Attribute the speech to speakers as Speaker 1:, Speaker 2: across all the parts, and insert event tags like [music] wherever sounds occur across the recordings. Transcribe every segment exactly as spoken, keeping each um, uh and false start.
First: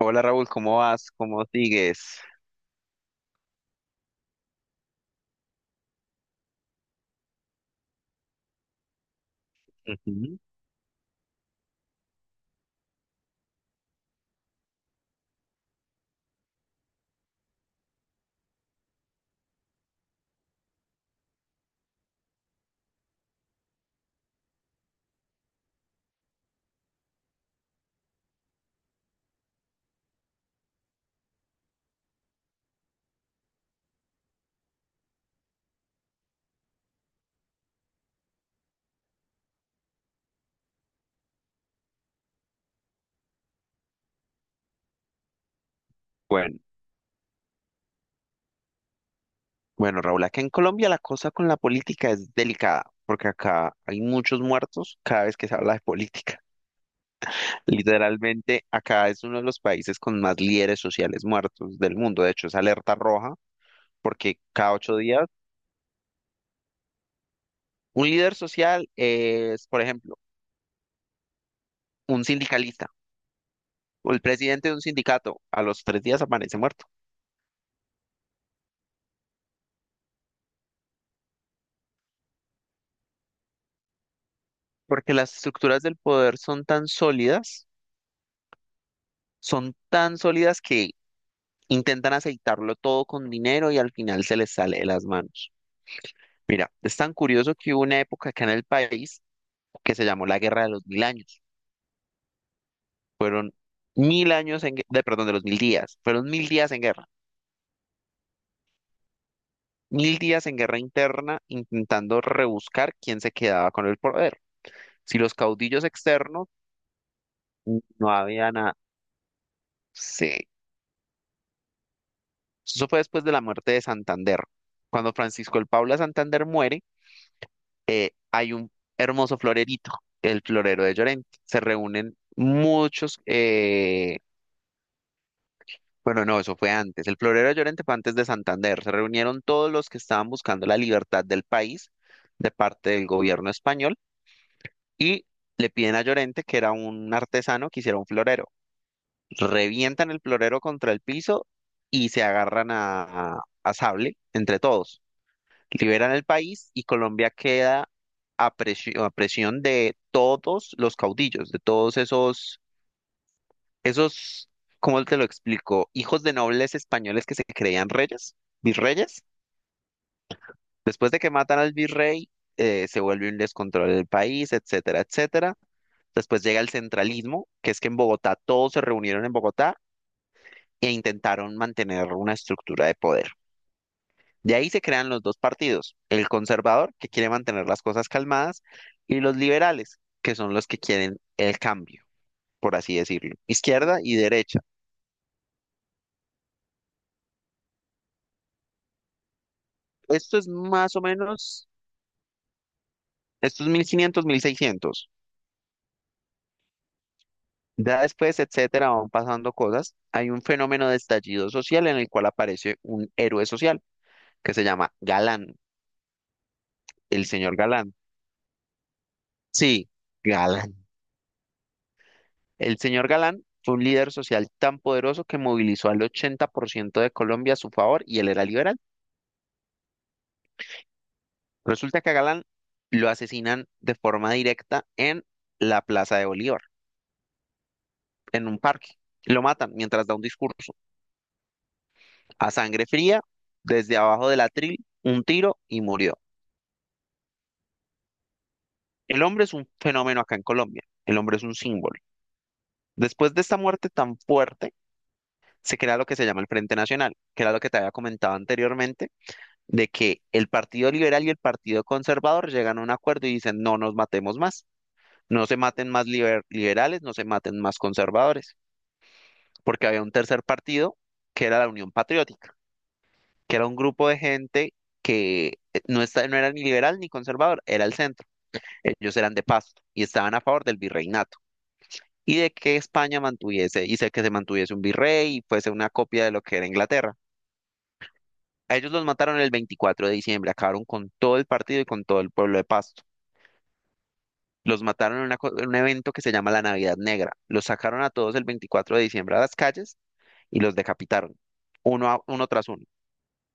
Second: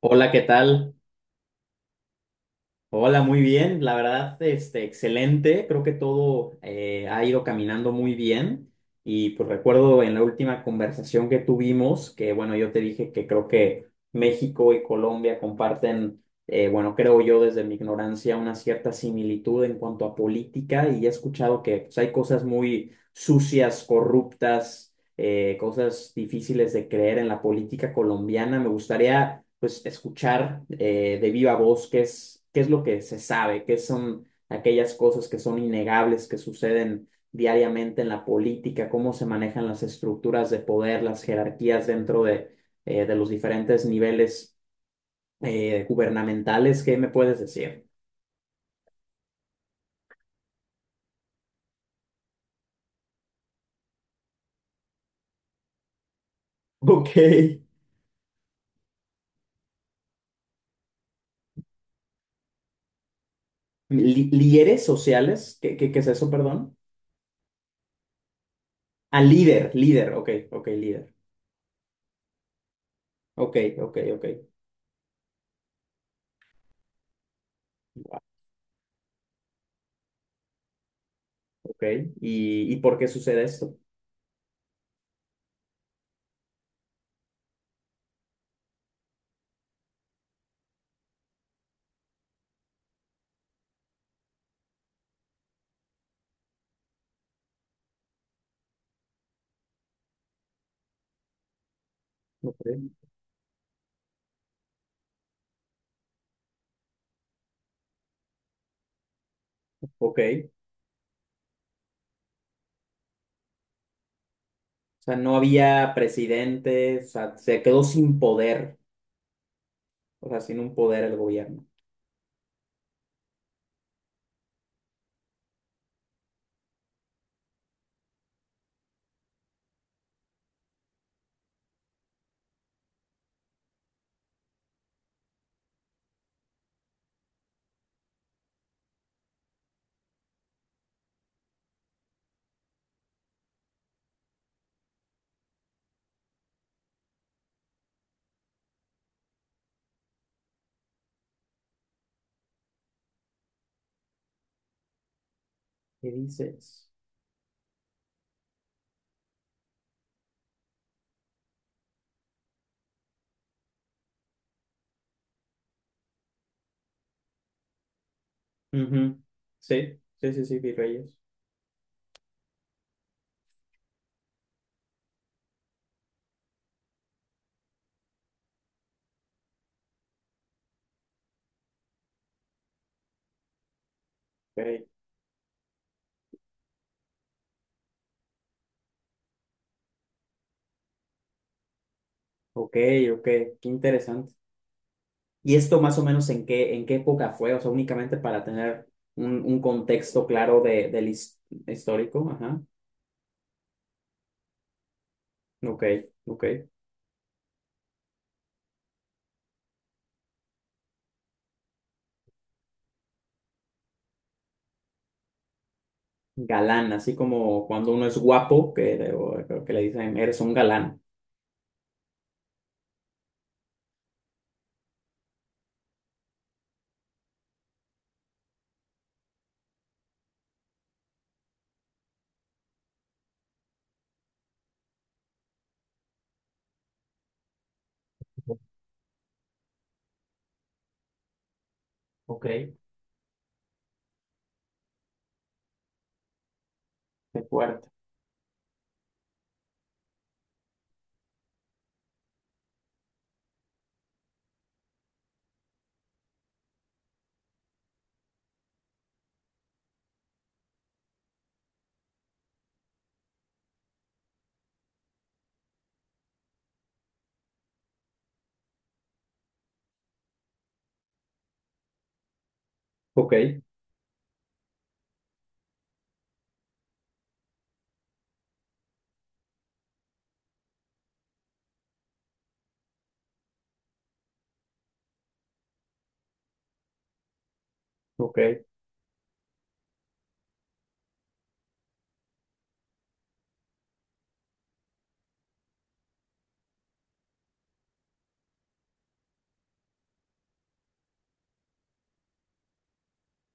Speaker 1: Hola
Speaker 2: Hola, ¿qué
Speaker 1: Raúl, ¿cómo
Speaker 2: tal?
Speaker 1: vas? ¿Cómo sigues?
Speaker 2: Hola, muy bien. La verdad, este, excelente. Creo que todo eh, ha ido caminando muy bien. Y pues recuerdo en la
Speaker 1: Ujú.
Speaker 2: última conversación que tuvimos, que bueno, yo te dije que creo que México y Colombia comparten, eh, bueno, creo yo desde mi ignorancia, una cierta similitud en cuanto a política. Y he escuchado que pues, hay cosas muy sucias, corruptas, eh, cosas difíciles de creer en la política colombiana. Me gustaría, pues, escuchar, eh, de viva voz qué es, qué es lo que se sabe, qué son aquellas cosas que son innegables, que suceden diariamente en la política, cómo se manejan las estructuras de poder, las jerarquías dentro de, eh, de los diferentes niveles eh,
Speaker 1: Bueno,
Speaker 2: gubernamentales. ¿Qué me puedes decir? [laughs]
Speaker 1: bueno Raúl, acá en Colombia la cosa con la política es delicada, porque acá hay muchos muertos cada vez que se habla de política.
Speaker 2: Ok.
Speaker 1: [laughs] Literalmente, acá es uno de los países con más líderes sociales muertos del mundo. De hecho, es alerta roja,
Speaker 2: Li-
Speaker 1: porque cada
Speaker 2: ¿Líderes
Speaker 1: ocho días
Speaker 2: sociales? ¿Qué, qué, qué es eso, perdón?
Speaker 1: un líder social
Speaker 2: Ah,
Speaker 1: es,
Speaker 2: líder,
Speaker 1: por
Speaker 2: líder,
Speaker 1: ejemplo,
Speaker 2: ok, ok, líder.
Speaker 1: un sindicalista
Speaker 2: Ok, ok,
Speaker 1: o el
Speaker 2: ok.
Speaker 1: presidente de un sindicato. A los tres días aparece muerto,
Speaker 2: Ok, ¿Y, y por qué sucede esto?
Speaker 1: porque las estructuras del poder son tan sólidas, son tan sólidas que intentan aceitarlo todo con dinero y al final se les sale de las manos. Mira, es tan curioso que hubo una época acá en el país que se llamó la Guerra de los Mil Años.
Speaker 2: Ok.
Speaker 1: Fueron mil años en, gue- de, perdón, de los mil días. Fueron mil días en guerra. Mil días
Speaker 2: Ok.
Speaker 1: en guerra interna intentando rebuscar quién se quedaba con el poder.
Speaker 2: O sea,
Speaker 1: Si los
Speaker 2: no
Speaker 1: caudillos
Speaker 2: había
Speaker 1: externos
Speaker 2: presidente, o sea, se quedó
Speaker 1: no
Speaker 2: sin
Speaker 1: había nada.
Speaker 2: poder, o sea,
Speaker 1: Sí.
Speaker 2: sin un poder el gobierno.
Speaker 1: Eso fue después de la muerte de Santander. Cuando Francisco el Paula Santander muere, hay un hermoso florerito, el florero de Llorente. Se reúnen muchos, eh, bueno, no, eso fue antes. El florero de Llorente fue antes de Santander. Se reunieron todos los que estaban buscando la libertad del país de parte del gobierno español y le piden a Llorente, que era un artesano, que hiciera un florero. Revientan el florero contra el piso y se agarran a, a sable entre todos.
Speaker 2: ¿Qué
Speaker 1: Liberan el país y
Speaker 2: dices?
Speaker 1: Colombia queda a presión, a presión de todos los caudillos, de todos esos, esos, ¿cómo te lo explico? Hijos de nobles españoles que se creían reyes,
Speaker 2: Ujú.
Speaker 1: virreyes.
Speaker 2: Sí, sí, sí, sí, virreyes.
Speaker 1: Después de que matan al virrey, eh, se vuelve un descontrol del país, etcétera, etcétera. Después llega el centralismo, que es que en Bogotá todos se reunieron en Bogotá e intentaron mantener una estructura de poder. De ahí se
Speaker 2: Ok,
Speaker 1: crean los dos partidos, el conservador, que quiere mantener las cosas calmadas, y los liberales, que son los que quieren el cambio,
Speaker 2: ok,
Speaker 1: por así
Speaker 2: ok,
Speaker 1: decirlo,
Speaker 2: qué
Speaker 1: izquierda y
Speaker 2: interesante.
Speaker 1: derecha.
Speaker 2: ¿Y esto más o menos en qué, en qué época fue? O sea, únicamente para tener un, un contexto
Speaker 1: Esto es
Speaker 2: claro de,
Speaker 1: más o
Speaker 2: del his-
Speaker 1: menos,
Speaker 2: histórico. Ajá.
Speaker 1: estos mil quinientos, mil seiscientos.
Speaker 2: Ok, ok.
Speaker 1: Ya después, etcétera, van pasando cosas. Hay un fenómeno de estallido social en el cual aparece un héroe social que se llama Galán,
Speaker 2: Galán, así
Speaker 1: el señor
Speaker 2: como cuando
Speaker 1: Galán.
Speaker 2: uno es guapo, que, o- creo que le
Speaker 1: Sí,
Speaker 2: dicen, eres un
Speaker 1: Galán.
Speaker 2: galán.
Speaker 1: El señor Galán fue un líder social tan poderoso que movilizó al ochenta por ciento de Colombia a su favor y él era liberal. Resulta que a Galán lo asesinan de forma directa en la Plaza de Bolívar, en un parque. Lo matan mientras da un discurso.
Speaker 2: Ok.
Speaker 1: A sangre fría, desde abajo del atril, un tiro y murió.
Speaker 2: De cuarto.
Speaker 1: El hombre es un fenómeno acá en Colombia. El hombre es un símbolo. Después de esta muerte tan fuerte, se crea lo que se llama el Frente Nacional, que era lo que te había comentado anteriormente de que el Partido Liberal y el Partido Conservador llegan a un acuerdo y dicen, no nos matemos más, no se maten más liber- liberales, no se maten más conservadores, porque había un tercer partido que era la Unión Patriótica,
Speaker 2: Ok,
Speaker 1: que era un grupo de gente que eh, no, está, no era ni liberal ni conservador, era el centro, ellos eran de Pasto y estaban a favor del virreinato y de que España mantuviese, y sé que se mantuviese un virrey y fuese una copia de lo que era Inglaterra.
Speaker 2: ok.
Speaker 1: A ellos los mataron el veinticuatro de diciembre, acabaron con todo el partido y con todo el pueblo de Pasto. Los mataron en, una co- en un evento que se llama la Navidad Negra. Los sacaron a todos el veinticuatro de diciembre a las calles y los decapitaron, uno, a- uno tras uno.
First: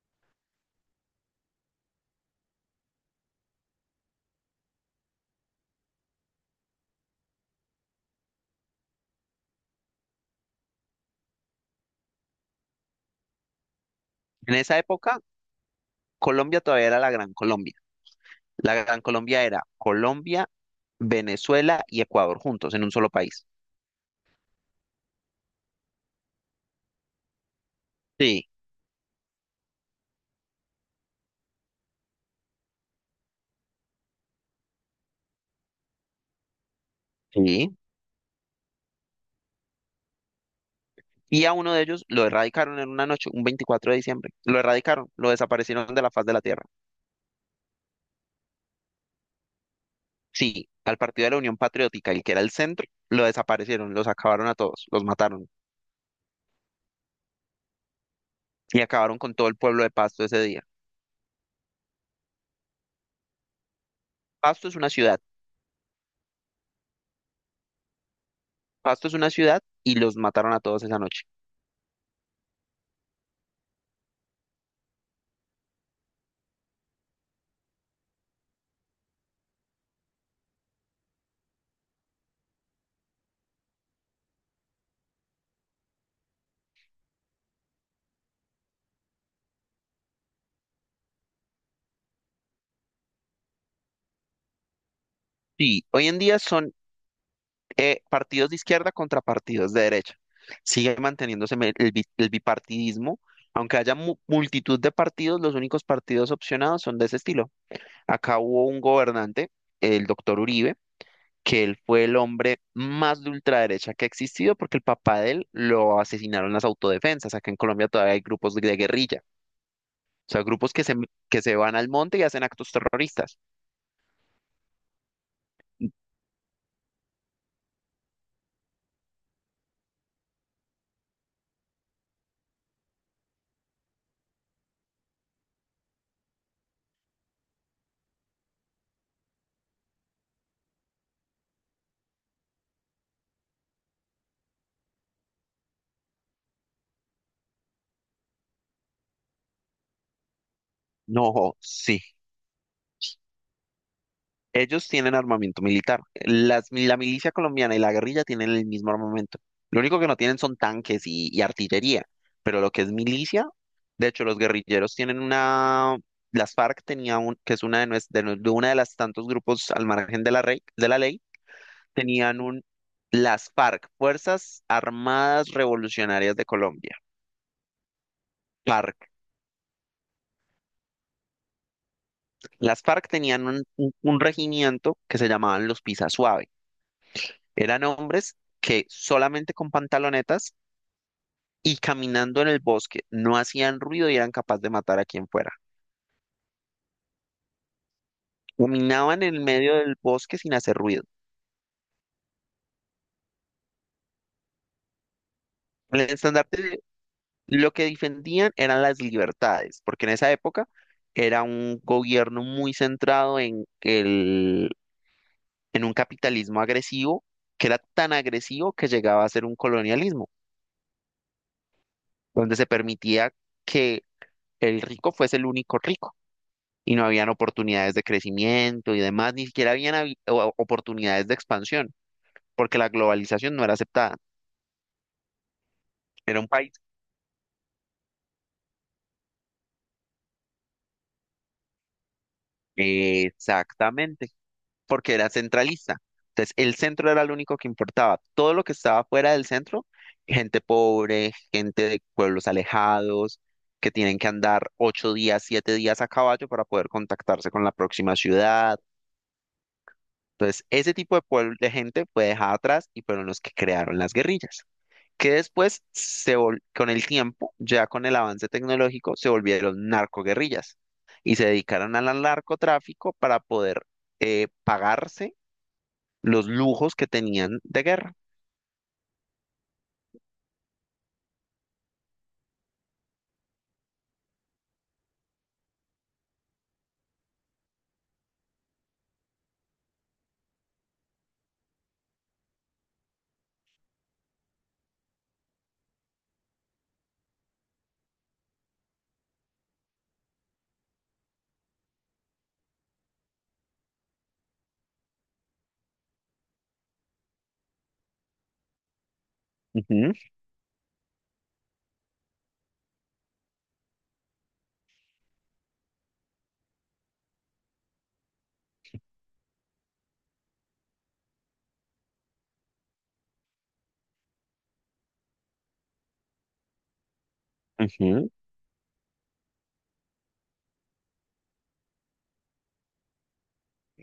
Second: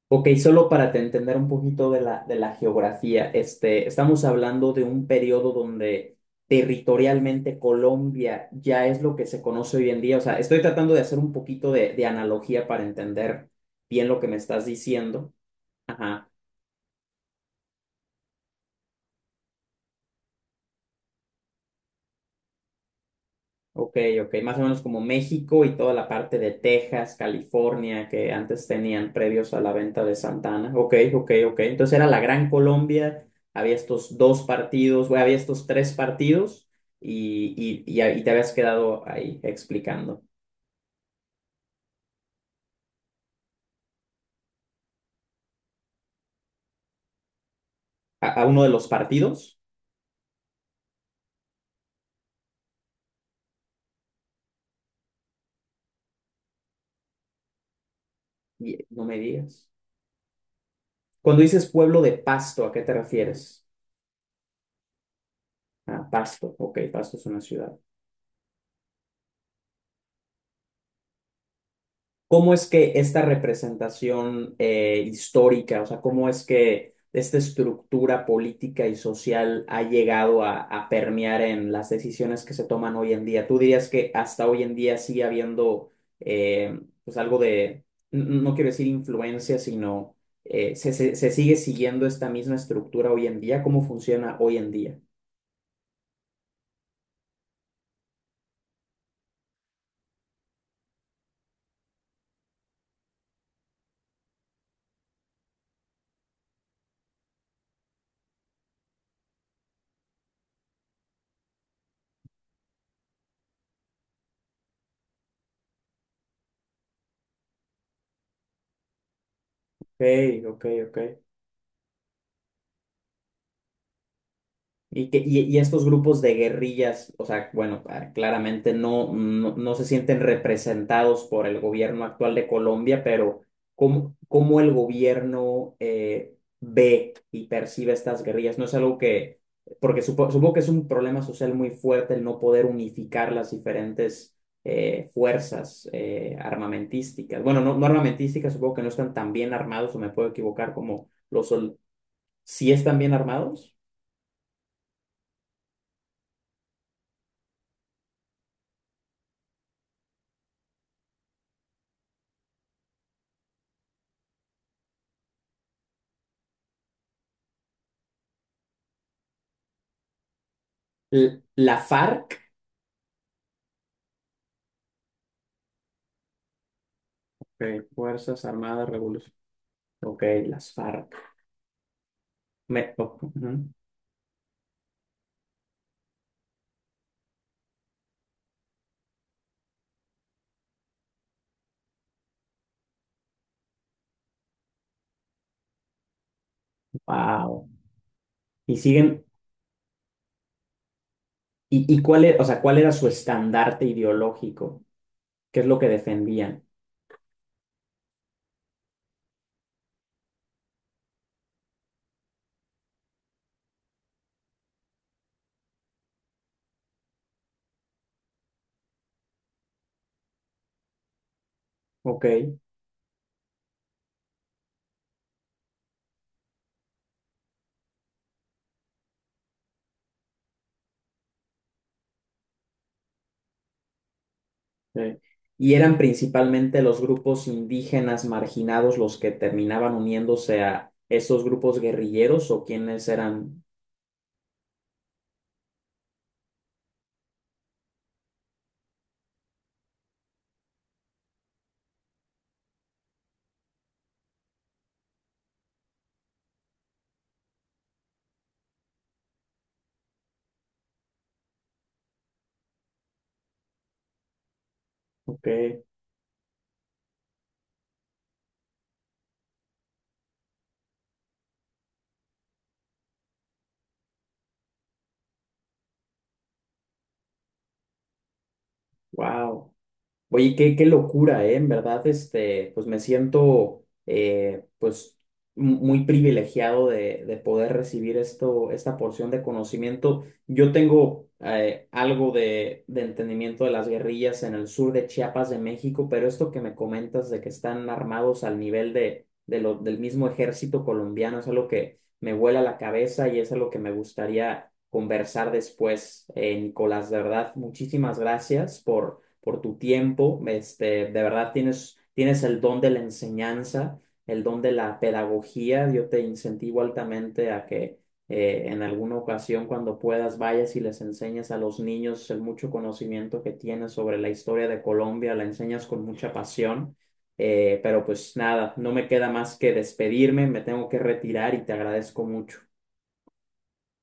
Speaker 2: Ok, solo para te entender un poquito de la, de la geografía, este, estamos hablando de un periodo donde territorialmente Colombia ya es lo que se conoce hoy en día. O sea, estoy tratando de hacer un poquito de, de analogía para entender bien lo que me
Speaker 1: En
Speaker 2: estás
Speaker 1: esa época,
Speaker 2: diciendo. Ajá.
Speaker 1: Colombia todavía era la Gran Colombia. La Gran Colombia era Colombia, Venezuela y Ecuador juntos en un solo país.
Speaker 2: Ok, ok, más o menos como México y toda la parte de Texas, California, que
Speaker 1: Sí,
Speaker 2: antes tenían previos a la venta de Santana. Ok, ok, ok. Entonces era la Gran Colombia, había estos dos partidos, bueno, había estos tres partidos
Speaker 1: sí.
Speaker 2: y, y, y, ahí te habías quedado ahí explicando.
Speaker 1: Y a uno de ellos lo erradicaron en una noche, un veinticuatro de diciembre. Lo erradicaron, lo desaparecieron de la faz de la tierra.
Speaker 2: A, a uno de los partidos,
Speaker 1: Sí, al Partido de la Unión Patriótica, el que era el centro, lo desaparecieron, los acabaron a todos, los mataron
Speaker 2: y-
Speaker 1: y
Speaker 2: no me
Speaker 1: acabaron con todo el
Speaker 2: digas.
Speaker 1: pueblo de Pasto ese día.
Speaker 2: Cuando dices pueblo de Pasto, ¿a qué te refieres?
Speaker 1: Pasto es una ciudad.
Speaker 2: Ah, Pasto, ok, Pasto es una ciudad.
Speaker 1: Pasto es una ciudad y los mataron a todos esa noche.
Speaker 2: ¿Cómo es que esta representación, eh, histórica, o sea, cómo es que esta estructura política y social ha llegado a, a permear en las decisiones que se toman hoy en día? ¿Tú dirías que hasta hoy en día sigue habiendo, eh, pues algo de, n- no quiero decir influencia, sino, eh, se, se- se sigue siguiendo esta misma estructura hoy en día? ¿Cómo funciona hoy en día?
Speaker 1: Sí, hoy en día son eh, partidos de izquierda contra partidos de derecha. Sigue manteniéndose me- el, bi- el bipartidismo. Aunque haya mu- multitud de partidos, los únicos partidos opcionados son de ese estilo. Acá hubo un gobernante, el doctor Uribe, que él fue el hombre más de ultraderecha que ha existido porque el papá de él lo asesinaron las autodefensas. Acá en Colombia todavía hay grupos de guerrilla,
Speaker 2: Ok,
Speaker 1: o sea,
Speaker 2: ok,
Speaker 1: grupos que se,
Speaker 2: ok.
Speaker 1: que se van al monte y hacen actos terroristas.
Speaker 2: Y, que, y, y estos grupos de guerrillas, o sea, bueno, ah, claramente no, no, no se sienten representados por el gobierno actual de Colombia, pero ¿cómo, cómo el gobierno, eh, ve y percibe estas guerrillas? No es algo que, porque supo- supongo que es un problema social muy fuerte el no poder unificar las diferentes, eh, fuerzas, eh, armamentísticas. Bueno, no, no armamentísticas, supongo que no están tan bien armados, o me puedo equivocar, como los...
Speaker 1: No,
Speaker 2: sol-
Speaker 1: sí.
Speaker 2: ¿Sí están bien armados?
Speaker 1: Ellos tienen armamento militar. Las, la milicia colombiana y la guerrilla tienen el mismo armamento. Lo único que no tienen son tanques y, y artillería, pero lo que es milicia, de hecho, los guerrilleros tienen una, las F A R C tenía un, que es una de, nues- de, nu- de una de las tantos grupos al margen de la rey, de la ley,
Speaker 2: L- ¿La
Speaker 1: tenían
Speaker 2: FARC?
Speaker 1: un, las F A R C, Fuerzas Armadas Revolucionarias de Colombia,
Speaker 2: Ok, Fuerzas Armadas
Speaker 1: F A R C.
Speaker 2: Revolucionarias. Ok, las FARC.
Speaker 1: Las
Speaker 2: Me-
Speaker 1: F A R C
Speaker 2: o-
Speaker 1: tenían
Speaker 2: ujú.
Speaker 1: un, un, un regimiento que se llamaban los Pisa. Eran hombres que solamente con pantalonetas y caminando en el bosque no hacían ruido y eran capaces de matar a quien fuera.
Speaker 2: Wow. Y
Speaker 1: Caminaban
Speaker 2: siguen,
Speaker 1: en el medio del bosque sin hacer ruido.
Speaker 2: y, y cuál era, o sea, cuál era su estandarte ideológico, qué es lo que
Speaker 1: El estandarte,
Speaker 2: defendían.
Speaker 1: de- lo que defendían eran las libertades, porque en esa época era un gobierno muy centrado en el, en un capitalismo agresivo, que era tan agresivo que llegaba a ser un colonialismo,
Speaker 2: Ok.
Speaker 1: donde se permitía que el rico fuese el único rico. Y no habían oportunidades de crecimiento y demás, ni siquiera habían habi- o- oportunidades de expansión, porque la globalización no era aceptada.
Speaker 2: Sí. Y eran
Speaker 1: Era un país.
Speaker 2: principalmente los grupos indígenas marginados los que terminaban uniéndose a esos grupos guerrilleros o quienes eran.
Speaker 1: Exactamente, porque era centralista. Entonces, el centro era lo único que importaba. Todo lo que estaba fuera del centro, gente pobre, gente de pueblos alejados, que tienen que andar ocho días, siete días a caballo para poder contactarse con la próxima ciudad. Entonces, ese tipo de pueblo, de gente fue dejada atrás y fueron los que crearon las guerrillas, que
Speaker 2: Ok,
Speaker 1: después, se vol- con el tiempo, ya con el avance tecnológico, se volvieron narcoguerrillas y se dedicaron al narcotráfico para poder eh, pagarse los lujos que tenían de guerra.
Speaker 2: wow. Oye, qué, qué locura, ¿eh? En verdad, este, pues me siento, eh, pues, mu- muy privilegiado de, de poder recibir esto, esta porción de conocimiento. Yo tengo, eh, algo de, de entendimiento de las guerrillas en el sur de Chiapas de México, pero esto que me comentas de que están armados al nivel de, de lo, del mismo ejército colombiano es algo que me vuela la cabeza y es algo que me gustaría conversar después, eh, Nicolás. De verdad, muchísimas gracias por por tu
Speaker 1: Ujú,
Speaker 2: tiempo. Este, de verdad tienes, tienes el don de la enseñanza, el don de la pedagogía. Yo te incentivo altamente a que, eh, en alguna ocasión, cuando puedas, vayas y les enseñes a los niños el mucho conocimiento que tienes sobre la historia de Colombia, la enseñas con mucha pasión. Eh, pero
Speaker 1: ujú.
Speaker 2: pues nada, no me queda más que despedirme, me tengo que retirar y te agradezco mucho.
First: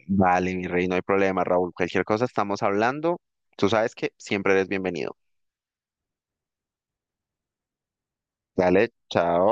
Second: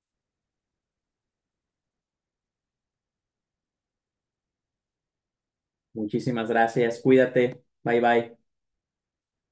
Speaker 1: Vale, mi rey, no hay problema, Raúl. Cualquier cosa estamos hablando. Tú sabes que siempre eres bienvenido.
Speaker 2: Muchísimas gracias, cuídate, bye bye.
Speaker 1: Dale, chao.